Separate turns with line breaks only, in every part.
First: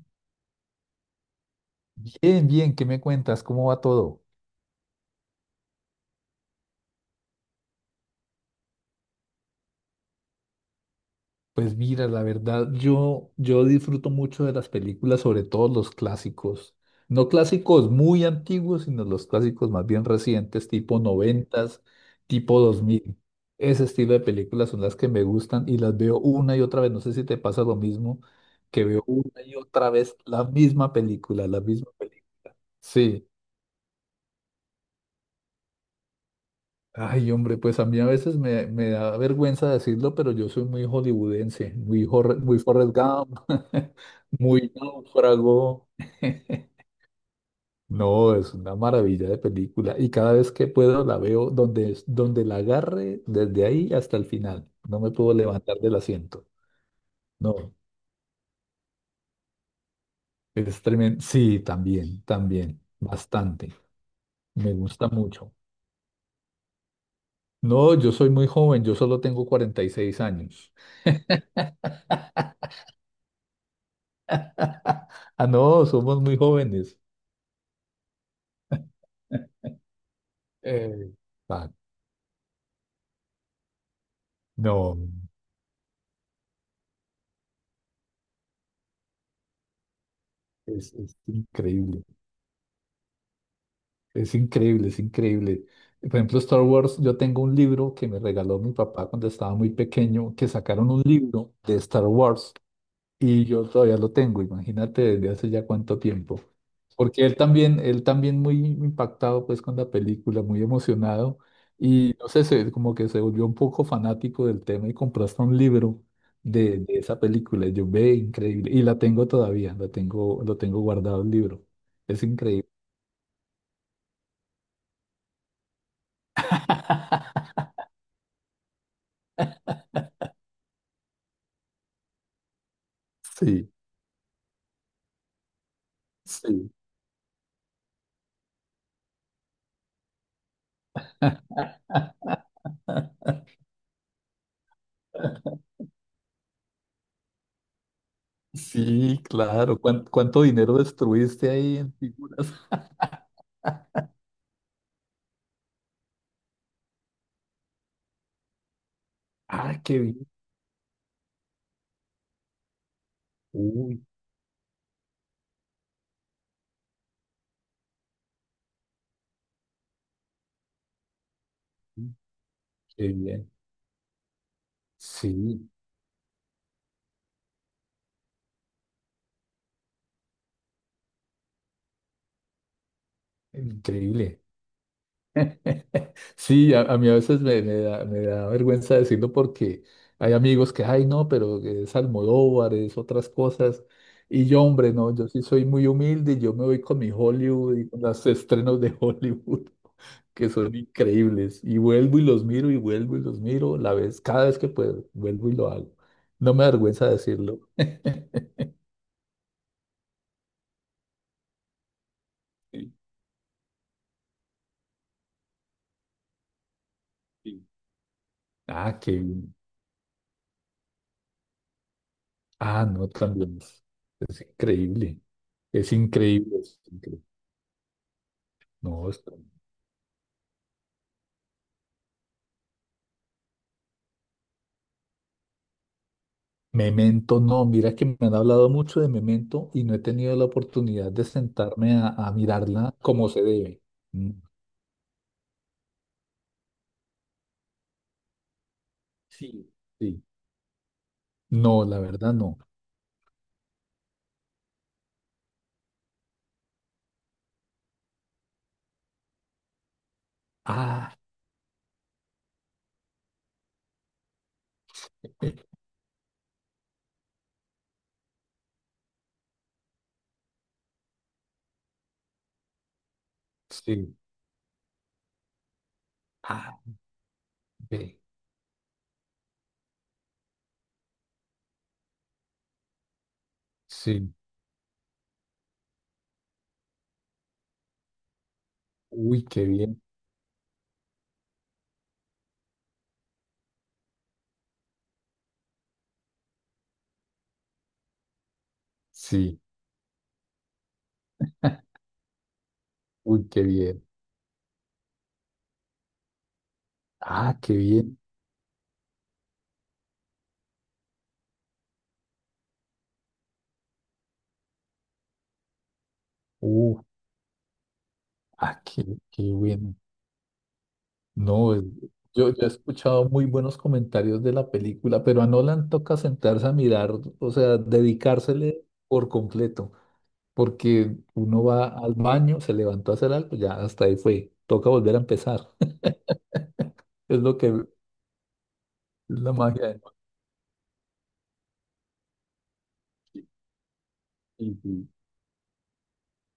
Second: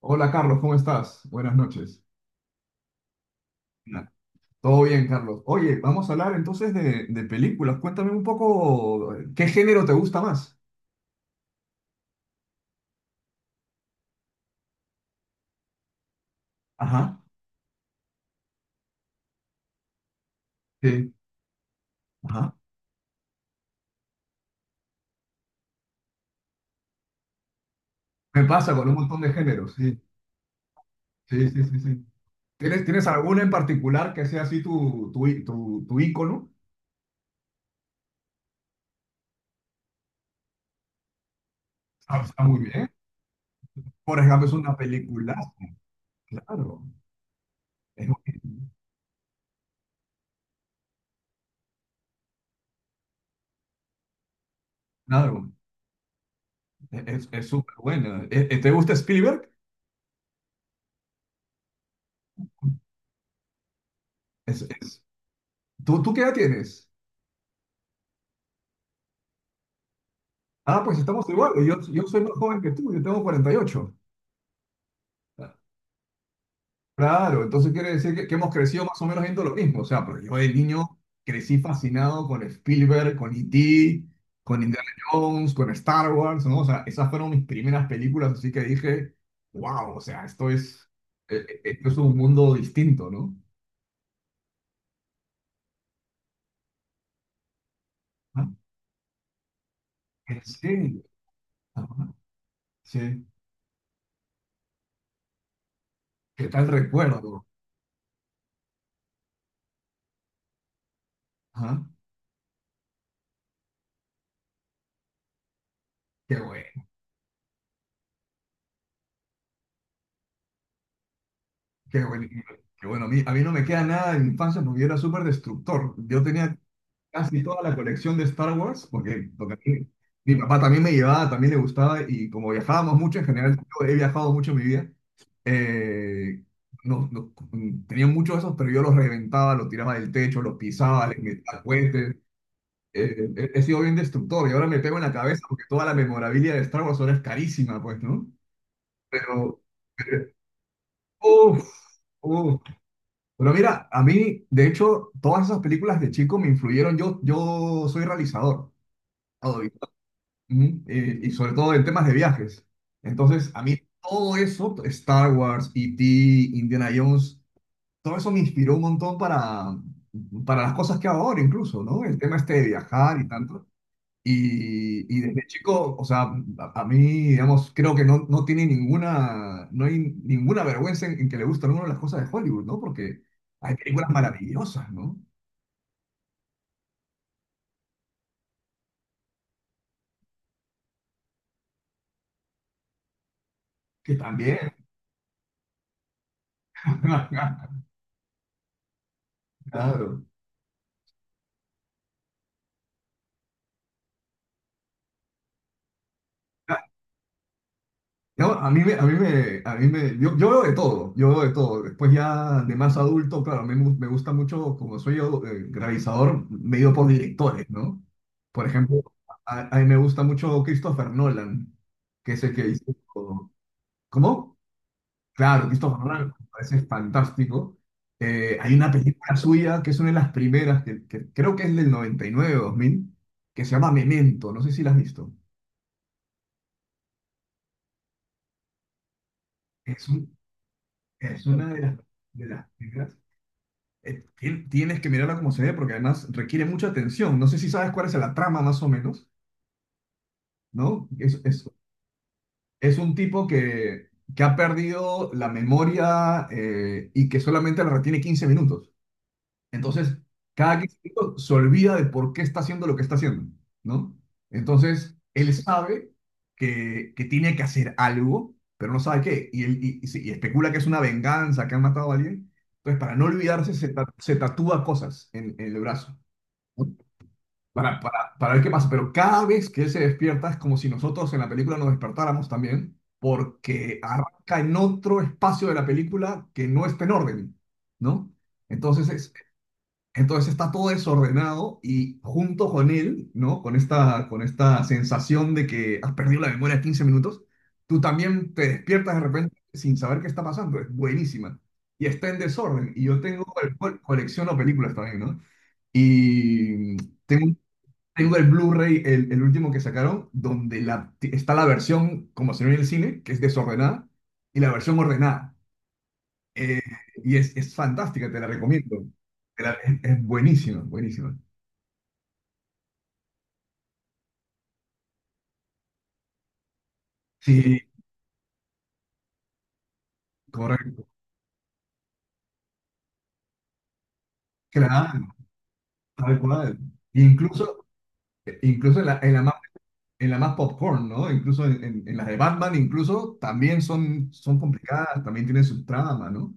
Hola Carlos, ¿cómo estás? Buenas noches.
Bien, bien, ¿qué me cuentas? ¿Cómo va
Nah.
todo?
Todo bien, Carlos. Oye, vamos a hablar entonces de películas. Cuéntame un poco, ¿qué género te gusta más?
Pues mira, la verdad, yo disfruto mucho de las películas, sobre todo los clásicos.
Ajá,
No clásicos muy antiguos, sino los clásicos más bien recientes, tipo
sí,
noventas,
ajá.
tipo 2000. Ese estilo de películas son las que me gustan y las veo una y otra vez. No sé si te pasa lo mismo,
Me pasa
que
con un
veo
montón de
una y
géneros,
otra
sí,
vez la misma película,
sí,
la
sí, sí,
misma
sí.
película.
¿Tienes
Sí.
alguna en particular que sea así tu ícono?
Ay, hombre, pues a mí a veces me da vergüenza decirlo, pero yo soy muy hollywoodense, muy,
Ah, está
Muy
muy bien.
Forrest Gump,
Por ejemplo, es
muy
una película.
náufrago.
Claro, es,
No, es una maravilla de película y cada vez que puedo la veo donde, donde la agarre, desde ahí hasta el final. No me puedo
claro,
levantar del asiento.
es
No,
súper buena. ¿Te gusta Spielberg?
es tremendo. Sí, también, también, bastante.
Es,
Me
es-
gusta mucho.
¿Tú qué edad tienes?
No, yo soy muy joven, yo solo tengo 46 años.
Ah, pues estamos igual. Yo soy más joven que tú, yo tengo 48.
Ah, no, somos muy jóvenes.
Claro, entonces quiere decir que hemos crecido más o menos viendo lo mismo. O sea, pero yo de niño
Eh,
crecí
Ah,
fascinado con Spielberg, con E.T., con Indiana
no,
Jones, con Star Wars, ¿no? O sea, esas fueron mis primeras películas, así que dije, wow, o sea,
es
esto es
increíble,
un mundo distinto, ¿no?
es increíble, es increíble. Por ejemplo, Star Wars, yo tengo un libro que me
Ah,
regaló mi papá cuando estaba muy pequeño,
¿en
que sacaron
serio?
un libro de Star
Ajá,
Wars
sí.
y yo todavía lo tengo, imagínate desde hace ya cuánto tiempo.
¿Qué tal
Porque
recuerdo?
él también muy impactado pues con la película, muy emocionado
Ajá,
y no sé, como que se volvió un poco fanático del tema y compró hasta un libro
qué bueno.
de esa película. Y yo ve, increíble. Y la tengo todavía, la tengo, lo tengo guardado el libro.
Qué
Es
bueno,
increíble.
qué bueno, a mí no me queda nada de mi infancia porque yo era súper destructor. Yo tenía casi toda la colección de Star Wars mi papá también me llevaba, también le gustaba y como viajábamos mucho, en general
Sí,
yo he viajado mucho en mi vida, eh,
sí.
no, no- tenía muchos de esos, pero yo los reventaba, los tiraba del techo, los pisaba, les metía cohetes. He sido bien destructor y ahora me pego en la cabeza porque toda la memorabilia de Star Wars ahora es carísima, pues, ¿no?
Sí,
Pero,
claro.
pero
¿Cuánto dinero destruiste ahí en figuras?
uff, pero mira, a mí, de hecho, todas esas películas de chico me influyeron. Yo soy realizador, Adobe.
Ah, qué bien.
Ujú. Y sobre todo en temas de viajes. Entonces, a mí
Uy,
todo eso, Star Wars, E.T., Indiana Jones, todo eso me inspiró un montón para las cosas que hago ahora incluso, ¿no? El tema este de
qué
viajar y
bien.
tanto. Y desde
Sí,
chico, o sea, a, a mí, digamos, creo que no, no tiene ninguna, no hay ninguna vergüenza en que le gusten algunas de las cosas de Hollywood, ¿no? Porque hay películas
increíble.
maravillosas, ¿no?
Sí, a mí a veces me da vergüenza decirlo porque hay amigos que, ay, no, pero es Almodóvar, es otras cosas.
Que
Y
también.
yo, hombre, no, yo sí soy muy humilde y yo me voy con mi Hollywood y con los estrenos de Hollywood,
Claro.
que son increíbles. Y vuelvo y los miro y vuelvo y los miro la vez, cada vez que puedo, vuelvo y lo hago. No me da vergüenza decirlo.
No, a mí me, a mí me, a mí me, yo veo de todo, yo veo de todo. Después ya de
Sí,
más adulto, claro, a mí me, gu- me gusta mucho, como soy yo, realizador, me he ido por
sí.
directores, ¿no? Por
Ah,
ejemplo,
qué bien.
a mí me gusta mucho Christopher Nolan, que es el que
Ah, no,
hizo...
también es
¿Cómo?
increíble.
Claro,
Es
Christopher Nolan me
increíble, es
parece
increíble.
fantástico. Hay una
No,
película suya que es una de las primeras, que creo que es del 99 o 2000 que se llama Memento. No sé si la has visto.
Memento, no, mira que me han hablado mucho de Memento y no he
Es,
tenido
un-
la oportunidad de
es una
sentarme a
de las
mirarla
primeras.
como se debe. Mm,
Tienes que mirarla como se ve porque además requiere mucha atención. No sé si sabes cuál es la trama más o menos,
sí, sí.
¿no?
No, la verdad no.
Es un tipo que ha perdido la memoria y que solamente la retiene 15 minutos. Entonces, cada 15
Ah,
minutos se olvida de por qué está haciendo lo que está haciendo, ¿no? Entonces, él
eh,
sabe que tiene que hacer algo, pero no sabe qué. Y, él, y se- y especula que es una venganza, que han matado a alguien. Entonces, para no olvidarse,
sí.
se tatúa cosas en el brazo,
Ah,
¿no? Para,
ve,
para, para ver qué pasa. Pero cada vez que él se despierta, es como si nosotros en la película nos despertáramos también, porque
sí.
arranca en otro espacio de la película que no está en orden, ¿no? Entonces, es-
Uy, qué bien.
entonces está todo desordenado y junto con él, ¿no? Con esta sensación de que has perdido la memoria de 15 minutos, tú también te despiertas de repente
Sí.
sin saber qué está pasando. Es buenísima. Y está en desorden. Y yo
Uy,
tengo,
qué bien.
colecciono películas también, ¿no? Y tengo,
Ah, qué bien.
tengo el Blu-ray, el último que sacaron, donde la, está la versión, como se ve en el cine, que es desordenada, y la versión ordenada. Eh,
Uh,
y es fantástica, te la
ah, qué,
recomiendo.
qué bueno.
Es buenísima, buenísima.
No, yo he escuchado muy buenos comentarios de la película, pero a Nolan toca sentarse a mirar, o sea,
Sí,
dedicársele por completo.
correcto.
Porque uno va al baño, se levantó a hacer algo, ya hasta ahí fue, toca volver a
Claro,
empezar.
tal cual. E
Es lo que es
incluso, incluso
la magia de Noche.
en la más popcorn, ¿no? Incluso en las de Batman, incluso también son, son
Sí, sí.
complicadas, también tienen su trama, ¿no?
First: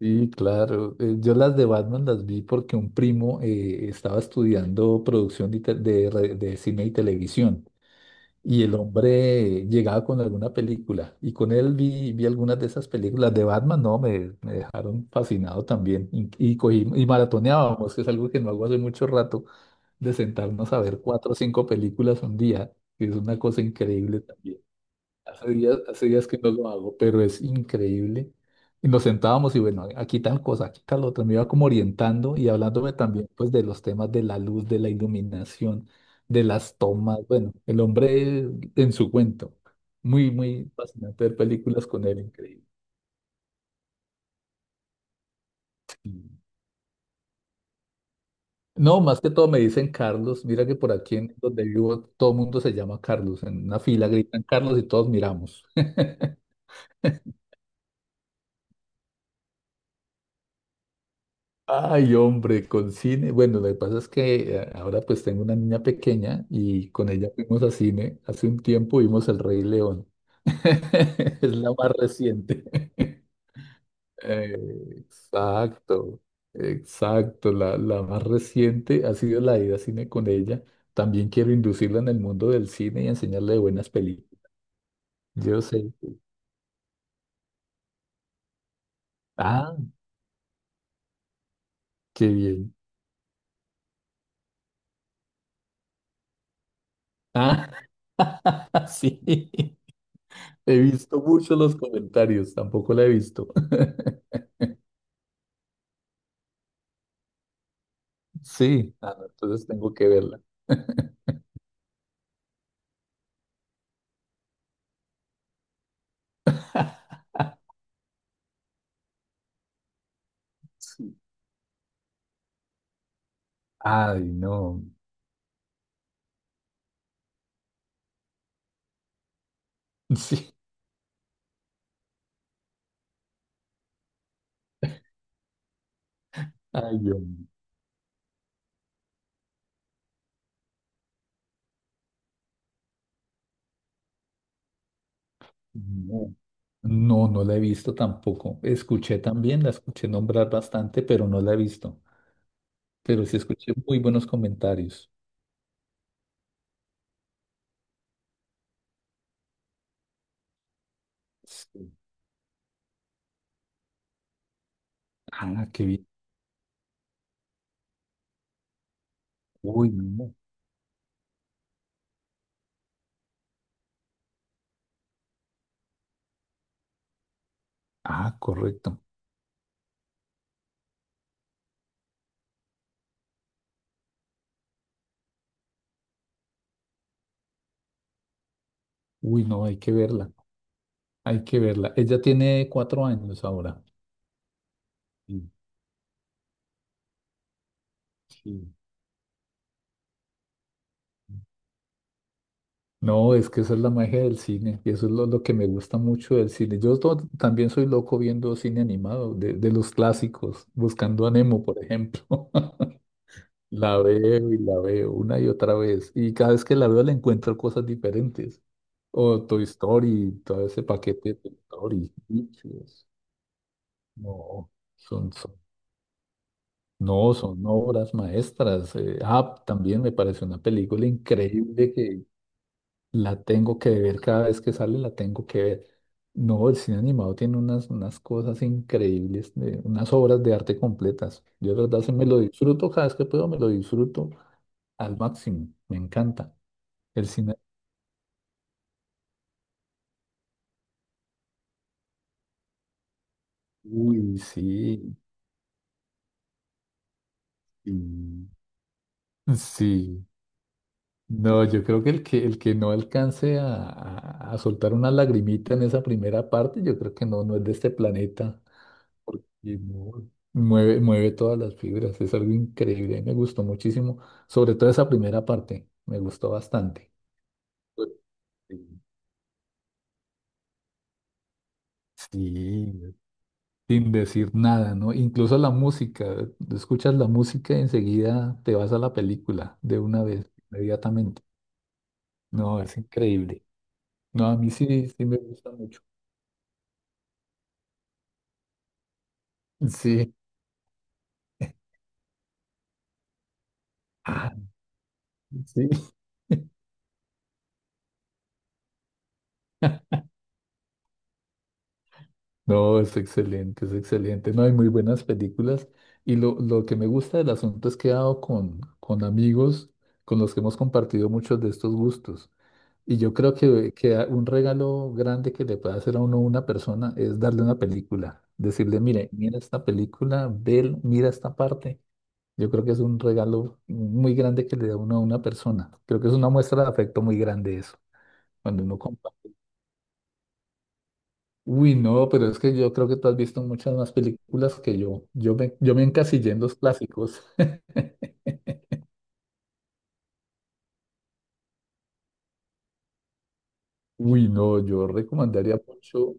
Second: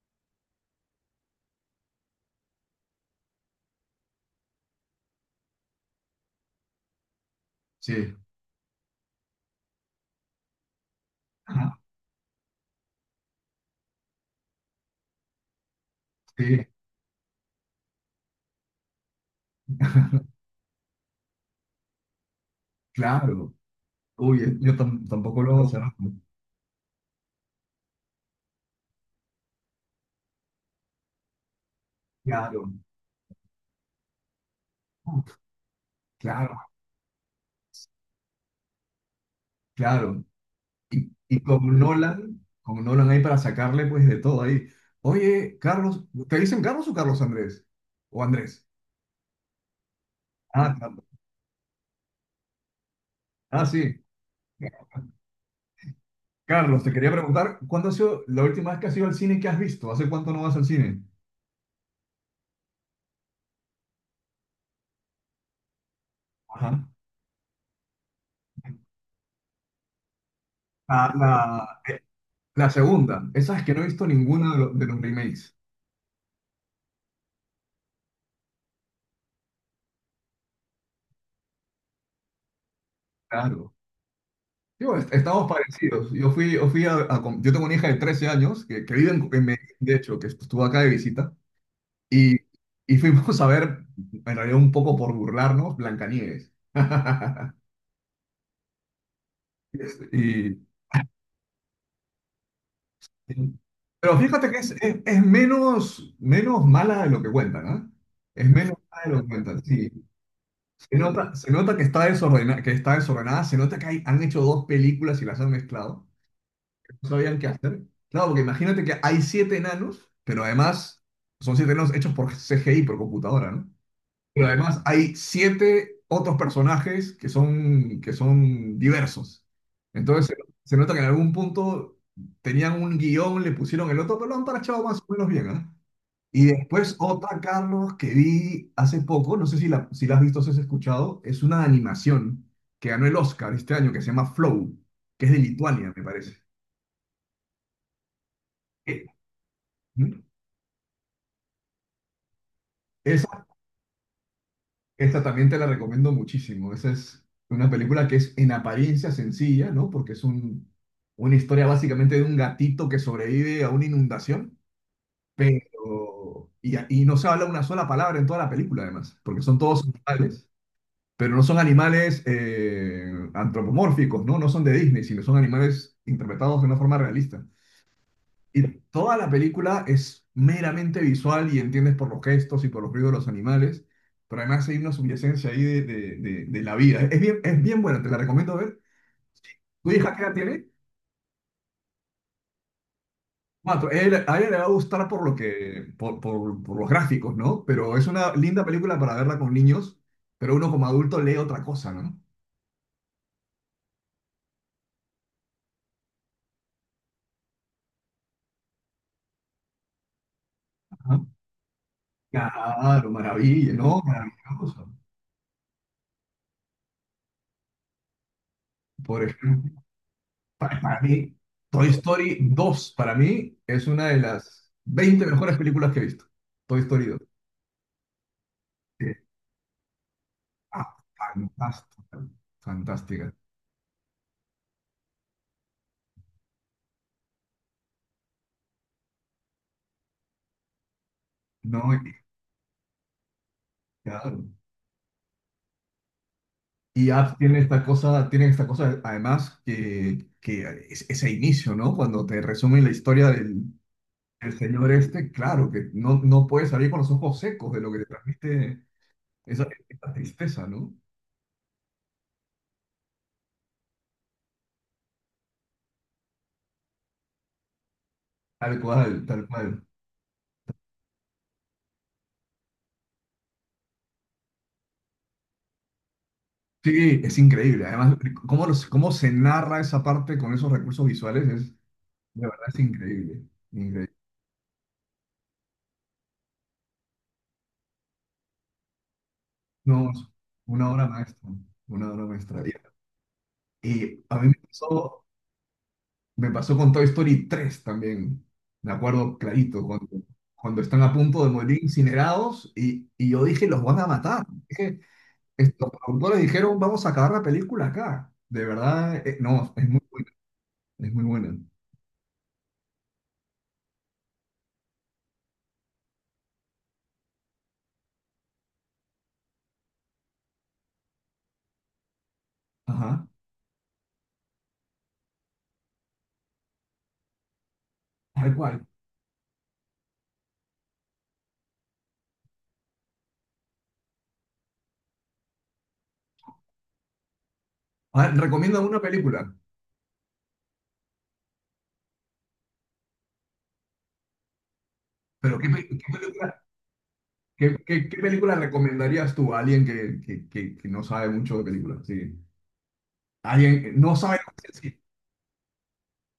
Sí, claro. Yo las de Batman las vi porque un primo estaba estudiando producción de, te- de re- de cine y televisión
Sí.
y el hombre llegaba con alguna película y con él
Ajá,
vi algunas de esas películas de Batman, no, me dejaron fascinado también y
sí,
y maratoneábamos, que es algo que no hago hace mucho rato. De sentarnos a ver 4 o 5 películas un día, que es una
claro.
cosa increíble
Uy,
también.
tampoco lo sé.
Hace días que no lo hago, pero es increíble. Y nos sentábamos y bueno, aquí tal cosa, aquí tal otra, me iba como orientando y
Claro,
hablándome también pues de los temas de la luz, de la iluminación, de
claro,
las tomas, bueno, el hombre en su cuento.
claro.
Muy, muy fascinante ver
Y
películas con él, increíble.
Con Nolan ahí para sacarle pues de todo ahí. Oye, Carlos, ¿te
Sí.
dicen Carlos o Carlos Andrés? ¿O Andrés?
No, más que todo me dicen Carlos. Mira
Ah,
que por
Carlos.
aquí en donde vivo todo el mundo se llama Carlos. En
Ah,
una
sí.
fila gritan Carlos y todos miramos.
Carlos, te quería preguntar, ¿cuándo ha sido la última vez que has ido al cine que has visto? ¿Hace cuánto no vas al cine?
Ay, hombre, con cine. Bueno, lo que pasa es que ahora pues tengo una niña pequeña
Ajá.
y con ella fuimos a cine. Hace un tiempo vimos El Rey León.
La,
Es la
la,
más
eh,
reciente.
la segunda, esa es que no he visto ninguna
Eh,
de los remakes.
exacto, exacto. La más reciente ha sido la ida a cine con ella. También quiero inducirla en el mundo del cine y enseñarle de
Claro.
buenas películas.
Yo, estamos
Yo sé.
parecidos. Yo fui, yo fui yo tengo una hija de 13 años que vive en Medellín,
Ah,
de hecho, que estuvo acá de visita,
qué
y,
bien.
y fuimos a ver, en realidad un poco por burlarnos, Blancanieves.
Ah, sí.
Y,
He visto mucho los comentarios, tampoco la he visto.
pero fíjate que es, es menos, menos mala de lo que cuentan, ¿ah? Es menos
Sí,
mala de
ah,
lo
no,
que cuentan,
entonces
sí.
tengo que verla.
Se nota que está desordenada, se nota que han hecho dos películas y las han mezclado. No sabían qué hacer. Claro, porque imagínate que hay siete enanos, pero además
Sí.
son siete enanos hechos por CGI, por computadora, ¿no?
Ay,
Pero además
no.
hay siete otros personajes que son diversos. Entonces se,
Sí.
se nota que en algún punto tenían un guión, le pusieron el otro, pero lo han parchado más o menos bien, ¿ah? Y después
Ay, yo
otra, Carlos, que vi hace poco, no sé si la, si la has visto o si has escuchado, es una animación que ganó el Oscar este año, que se llama Flow, que es de Lituania, me
no.
parece.
No, no la he visto tampoco.
Eh,
Escuché también, la escuché
¿Mm?
nombrar bastante, pero no la he visto.
Es
Pero sí escuché muy buenos comentarios.
Esta también te la recomiendo muchísimo. Esa es una película que es en apariencia sencilla, ¿no? Porque es un, una historia
Sí.
básicamente de un gatito que sobrevive a una inundación,
Ah, qué bien.
pero... y no se habla una sola palabra en toda la película, además, porque son todos
Uy, no.
animales, pero no son animales antropomórficos, ¿no? No son de Disney, sino son animales interpretados de una forma realista.
Ah,
Y
correcto.
toda la película es meramente visual y entiendes por los gestos y por los ruidos de los animales, pero además hay una subyacencia ahí de la vida. Es bien buena, te la recomiendo ver.
Uy, no, hay
¿Tu
que
hija qué
verla.
edad tiene?
Hay que verla. Ella tiene 4 años ahora.
Cuatro, a ella le va a gustar por lo
Sí,
que, por los gráficos, ¿no? Pero es una linda
sí.
película para verla con niños, pero uno como adulto lee otra cosa, ¿no?
No, es que esa es la magia del cine y eso es lo que me gusta mucho del cine. Yo también soy loco viendo cine animado, de los clásicos,
Ajá.
buscando a Nemo, por ejemplo.
Claro, maravilla,
La
¿no?
veo y la
Maravilloso.
veo una y otra vez y cada vez que la veo le encuentro cosas diferentes.
Por
O Toy
ejemplo.
Story, todo
Para,
ese
para
paquete de
mí,
Toy
Toy
Story.
Story dos
Bichos.
para mí, es una de
No,
las 20
son,
mejores
son
películas que he visto. Toy Story dos.
no, son obras maestras.
Sí.
También me parece una
Ah,
película increíble
fantástica,
que
fantástica.
la tengo que ver cada vez que sale, la tengo que ver. No, el cine animado tiene unas, unas cosas increíbles, unas obras de arte completas. Yo de
No, y,
verdad sí me lo disfruto cada vez que puedo, me lo disfruto
claro.
al máximo. Me encanta.
Y
El
Up
cine.
tiene esta cosa, además, ese inicio, ¿no? Cuando te resumen la historia del,
Uy,
del señor
sí.
este, claro, que no, no puedes salir con los ojos secos de lo que te
y-
transmite esa, esa
Sí.
tristeza, ¿no?
No, yo creo que el que no alcance a soltar una lagrimita en esa primera parte, yo creo que no, no es de este planeta,
Tal cual,
porque
tal cual.
no, mueve, mueve todas las fibras, es algo increíble, me gustó muchísimo, sobre todo esa primera parte, me gustó bastante.
Sí, es increíble.
Pues,
Además,
sí,
cómo se narra esa parte con esos recursos visuales es, de
sí,
verdad, es increíble.
sin
Increíble.
decir nada, ¿no? Incluso la música, tú escuchas la música y enseguida te vas a la película de
No, es
una vez,
una obra
inmediatamente.
maestra. Una obra maestra.
No, es increíble.
Y a
No,
mí
a mí sí, sí me gusta mucho.
me pasó con Toy Story tres también. Me acuerdo clarito, cuando,
Sí.
cuando están a punto de morir incinerados y yo dije, los van a matar. Dije,
Sí,
estos productores dijeron, vamos a acabar la película acá. De verdad, no, es muy buena. Es muy buena.
no, es excelente, es excelente. No hay muy buenas películas. Y lo que me gusta del asunto es que he dado con amigos con los que hemos compartido muchos de estos gustos. Y
Ajá.
yo creo que un regalo grande que le puede hacer a uno una persona es darle una película.
Tal cual.
Decirle, mire, mira esta película, ve, mira esta parte. Yo creo que es un regalo muy grande que le da uno a una persona. Creo que es una muestra de afecto muy grande eso,
A ver, recomienda
cuando uno
una película.
comparte. Uy, no, pero es que yo creo que tú has visto muchas más películas que yo.
Pero ¿qué, pe-
Yo me
qué
encasillé en
película,
los clásicos.
qué- qué- ¿qué película recomendarías tú a alguien que no sabe mucho de películas? Sí. Alguien que no sabe
Uy,
lo que es
no,
el cine,
yo recomendaría mucho.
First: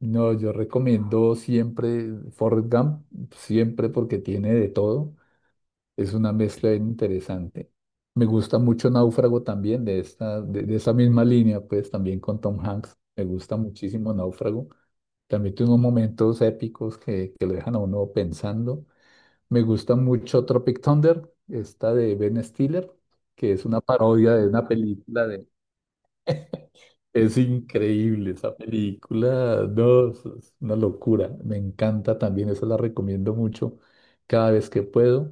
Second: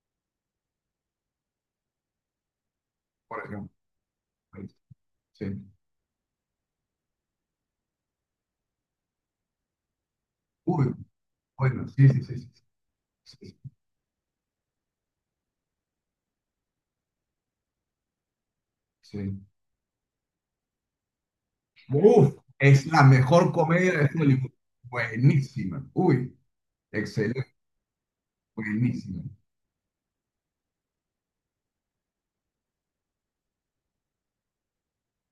No, yo recomiendo siempre Forrest Gump,
por ejemplo.
siempre porque tiene de todo.
Sí.
Es una mezcla bien interesante. Me gusta mucho Náufrago también, de esa
Uy,
misma línea,
bueno,
pues
sí,
también
sí, sí,
con
sí,
Tom Hanks. Me
sí,
gusta
sí,
muchísimo Náufrago. También tiene unos momentos épicos que lo dejan a uno pensando.
sí.
Me gusta mucho Tropic Thunder, esta de
Uf,
Ben
es
Stiller,
la mejor
que es una
comedia de
parodia de
Hollywood.
una película de...
Buenísima. Uy,
Es
excelente,
increíble esa
buenísima.
película, no, es una locura. Me encanta también, esa la recomiendo mucho cada vez que puedo.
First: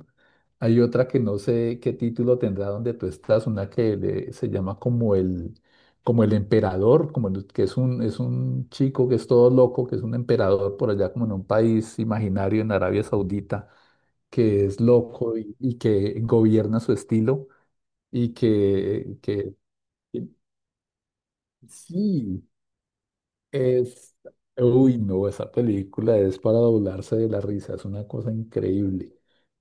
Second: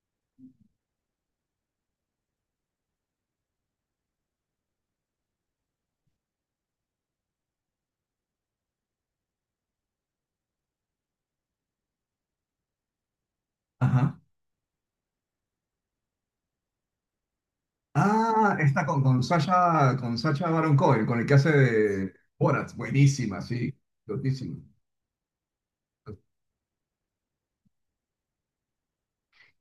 Hay otra que no sé qué título tendrá donde tú estás, una que se llama como el emperador, que es un chico que es todo loco, que es un emperador por allá como en un país imaginario en Arabia Saudita
Ajá.
que es loco y que gobierna su estilo y
Ah, esta
que, que
Con
que-
Sacha Baron Cohen, con el que hace de
sí,
Borat. Buenísima, sí.
es,
Lotísima.
uy, no, esa película es para doblarse de la risa, es una cosa increíble.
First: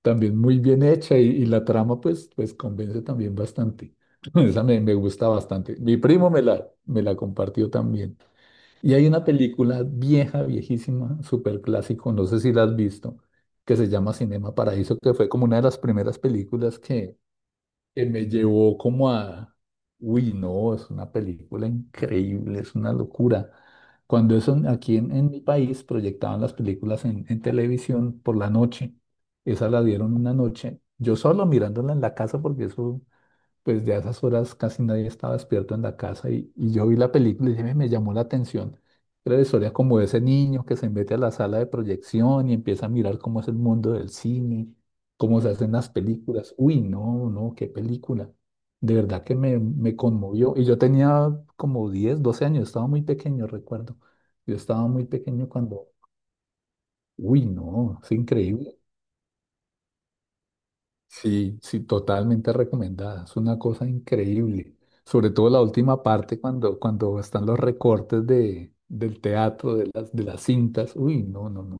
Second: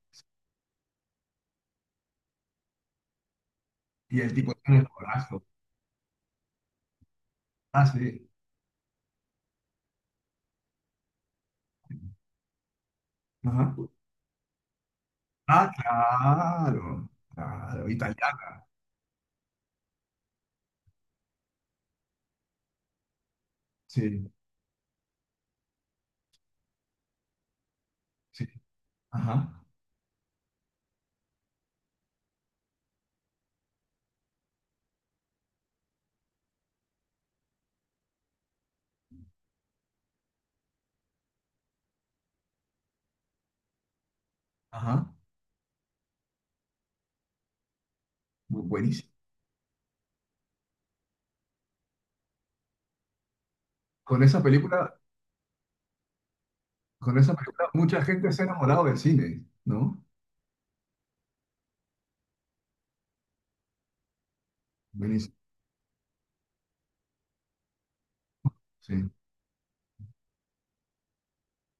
También muy bien hecha y la trama pues, pues convence también bastante.
Y el tipo tiene el
Me gusta
corazón.
bastante. Mi primo me la compartió
Ah,
también.
sí.
Y hay una película vieja, viejísima, súper clásico, no sé si la has visto,
Ajá.
que se llama Cinema Paraíso, que fue como una de
Ah,
las primeras películas
claro, claro,
que me
italiano,
llevó como a, uy, no, es una película increíble, es una locura.
sí,
Cuando eso aquí en mi país proyectaban las películas en televisión por
sí,
la noche,
ajá,
esa la dieron una noche, yo solo mirándola en la casa porque eso pues ya a esas horas casi nadie estaba despierto en la casa y yo vi la película y dije, "Ve, me llamó la atención. Era la historia como de ese niño que se mete a la sala de proyección y empieza a mirar cómo es el mundo del cine,
ajá,
cómo se hacen las películas. Uy, no, no, qué película.
bu-
De
buenísimo.
verdad que me conmovió. Y yo tenía como 10 12 años, estaba muy pequeño, recuerdo.
Con esa
Yo estaba
película,
muy pequeño cuando,
con esa
uy,
película,
no,
mucha
es
gente se ha
increíble.
enamorado del cine, ¿no?
Sí, sí, totalmente recomendada. Es una cosa increíble. Sobre
Buenísimo,
todo la última parte cuando, cuando están los recortes
sí.
del teatro, de las cintas. Uy, no, no, no.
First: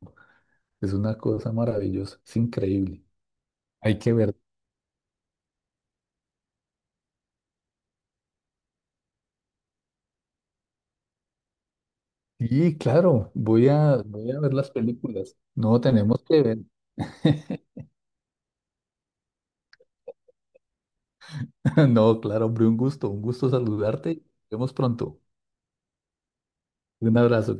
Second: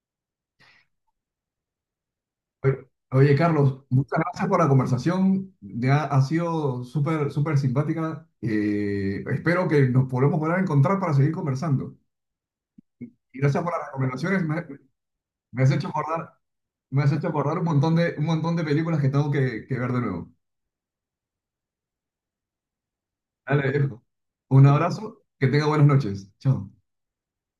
Es una cosa maravillosa. Es
Oye,
increíble.
oye, Carlos,
Hay que
muchas
ver.
gracias por la conversación, ya ha sido súper, súper simpática. Espero que nos podamos volver a encontrar para seguir conversando.
Sí, claro,
Y gracias por las
voy a
recomendaciones,
ver las películas.
me has
No,
hecho
tenemos
acordar,
que ver.
me has hecho acordar un montón de películas que tengo que ver de nuevo.
No, claro, hombre, un gusto
Dale, viejo.
saludarte. Nos
Un
vemos pronto.
abrazo, que tenga buenas noches. Chao.
Un abrazo.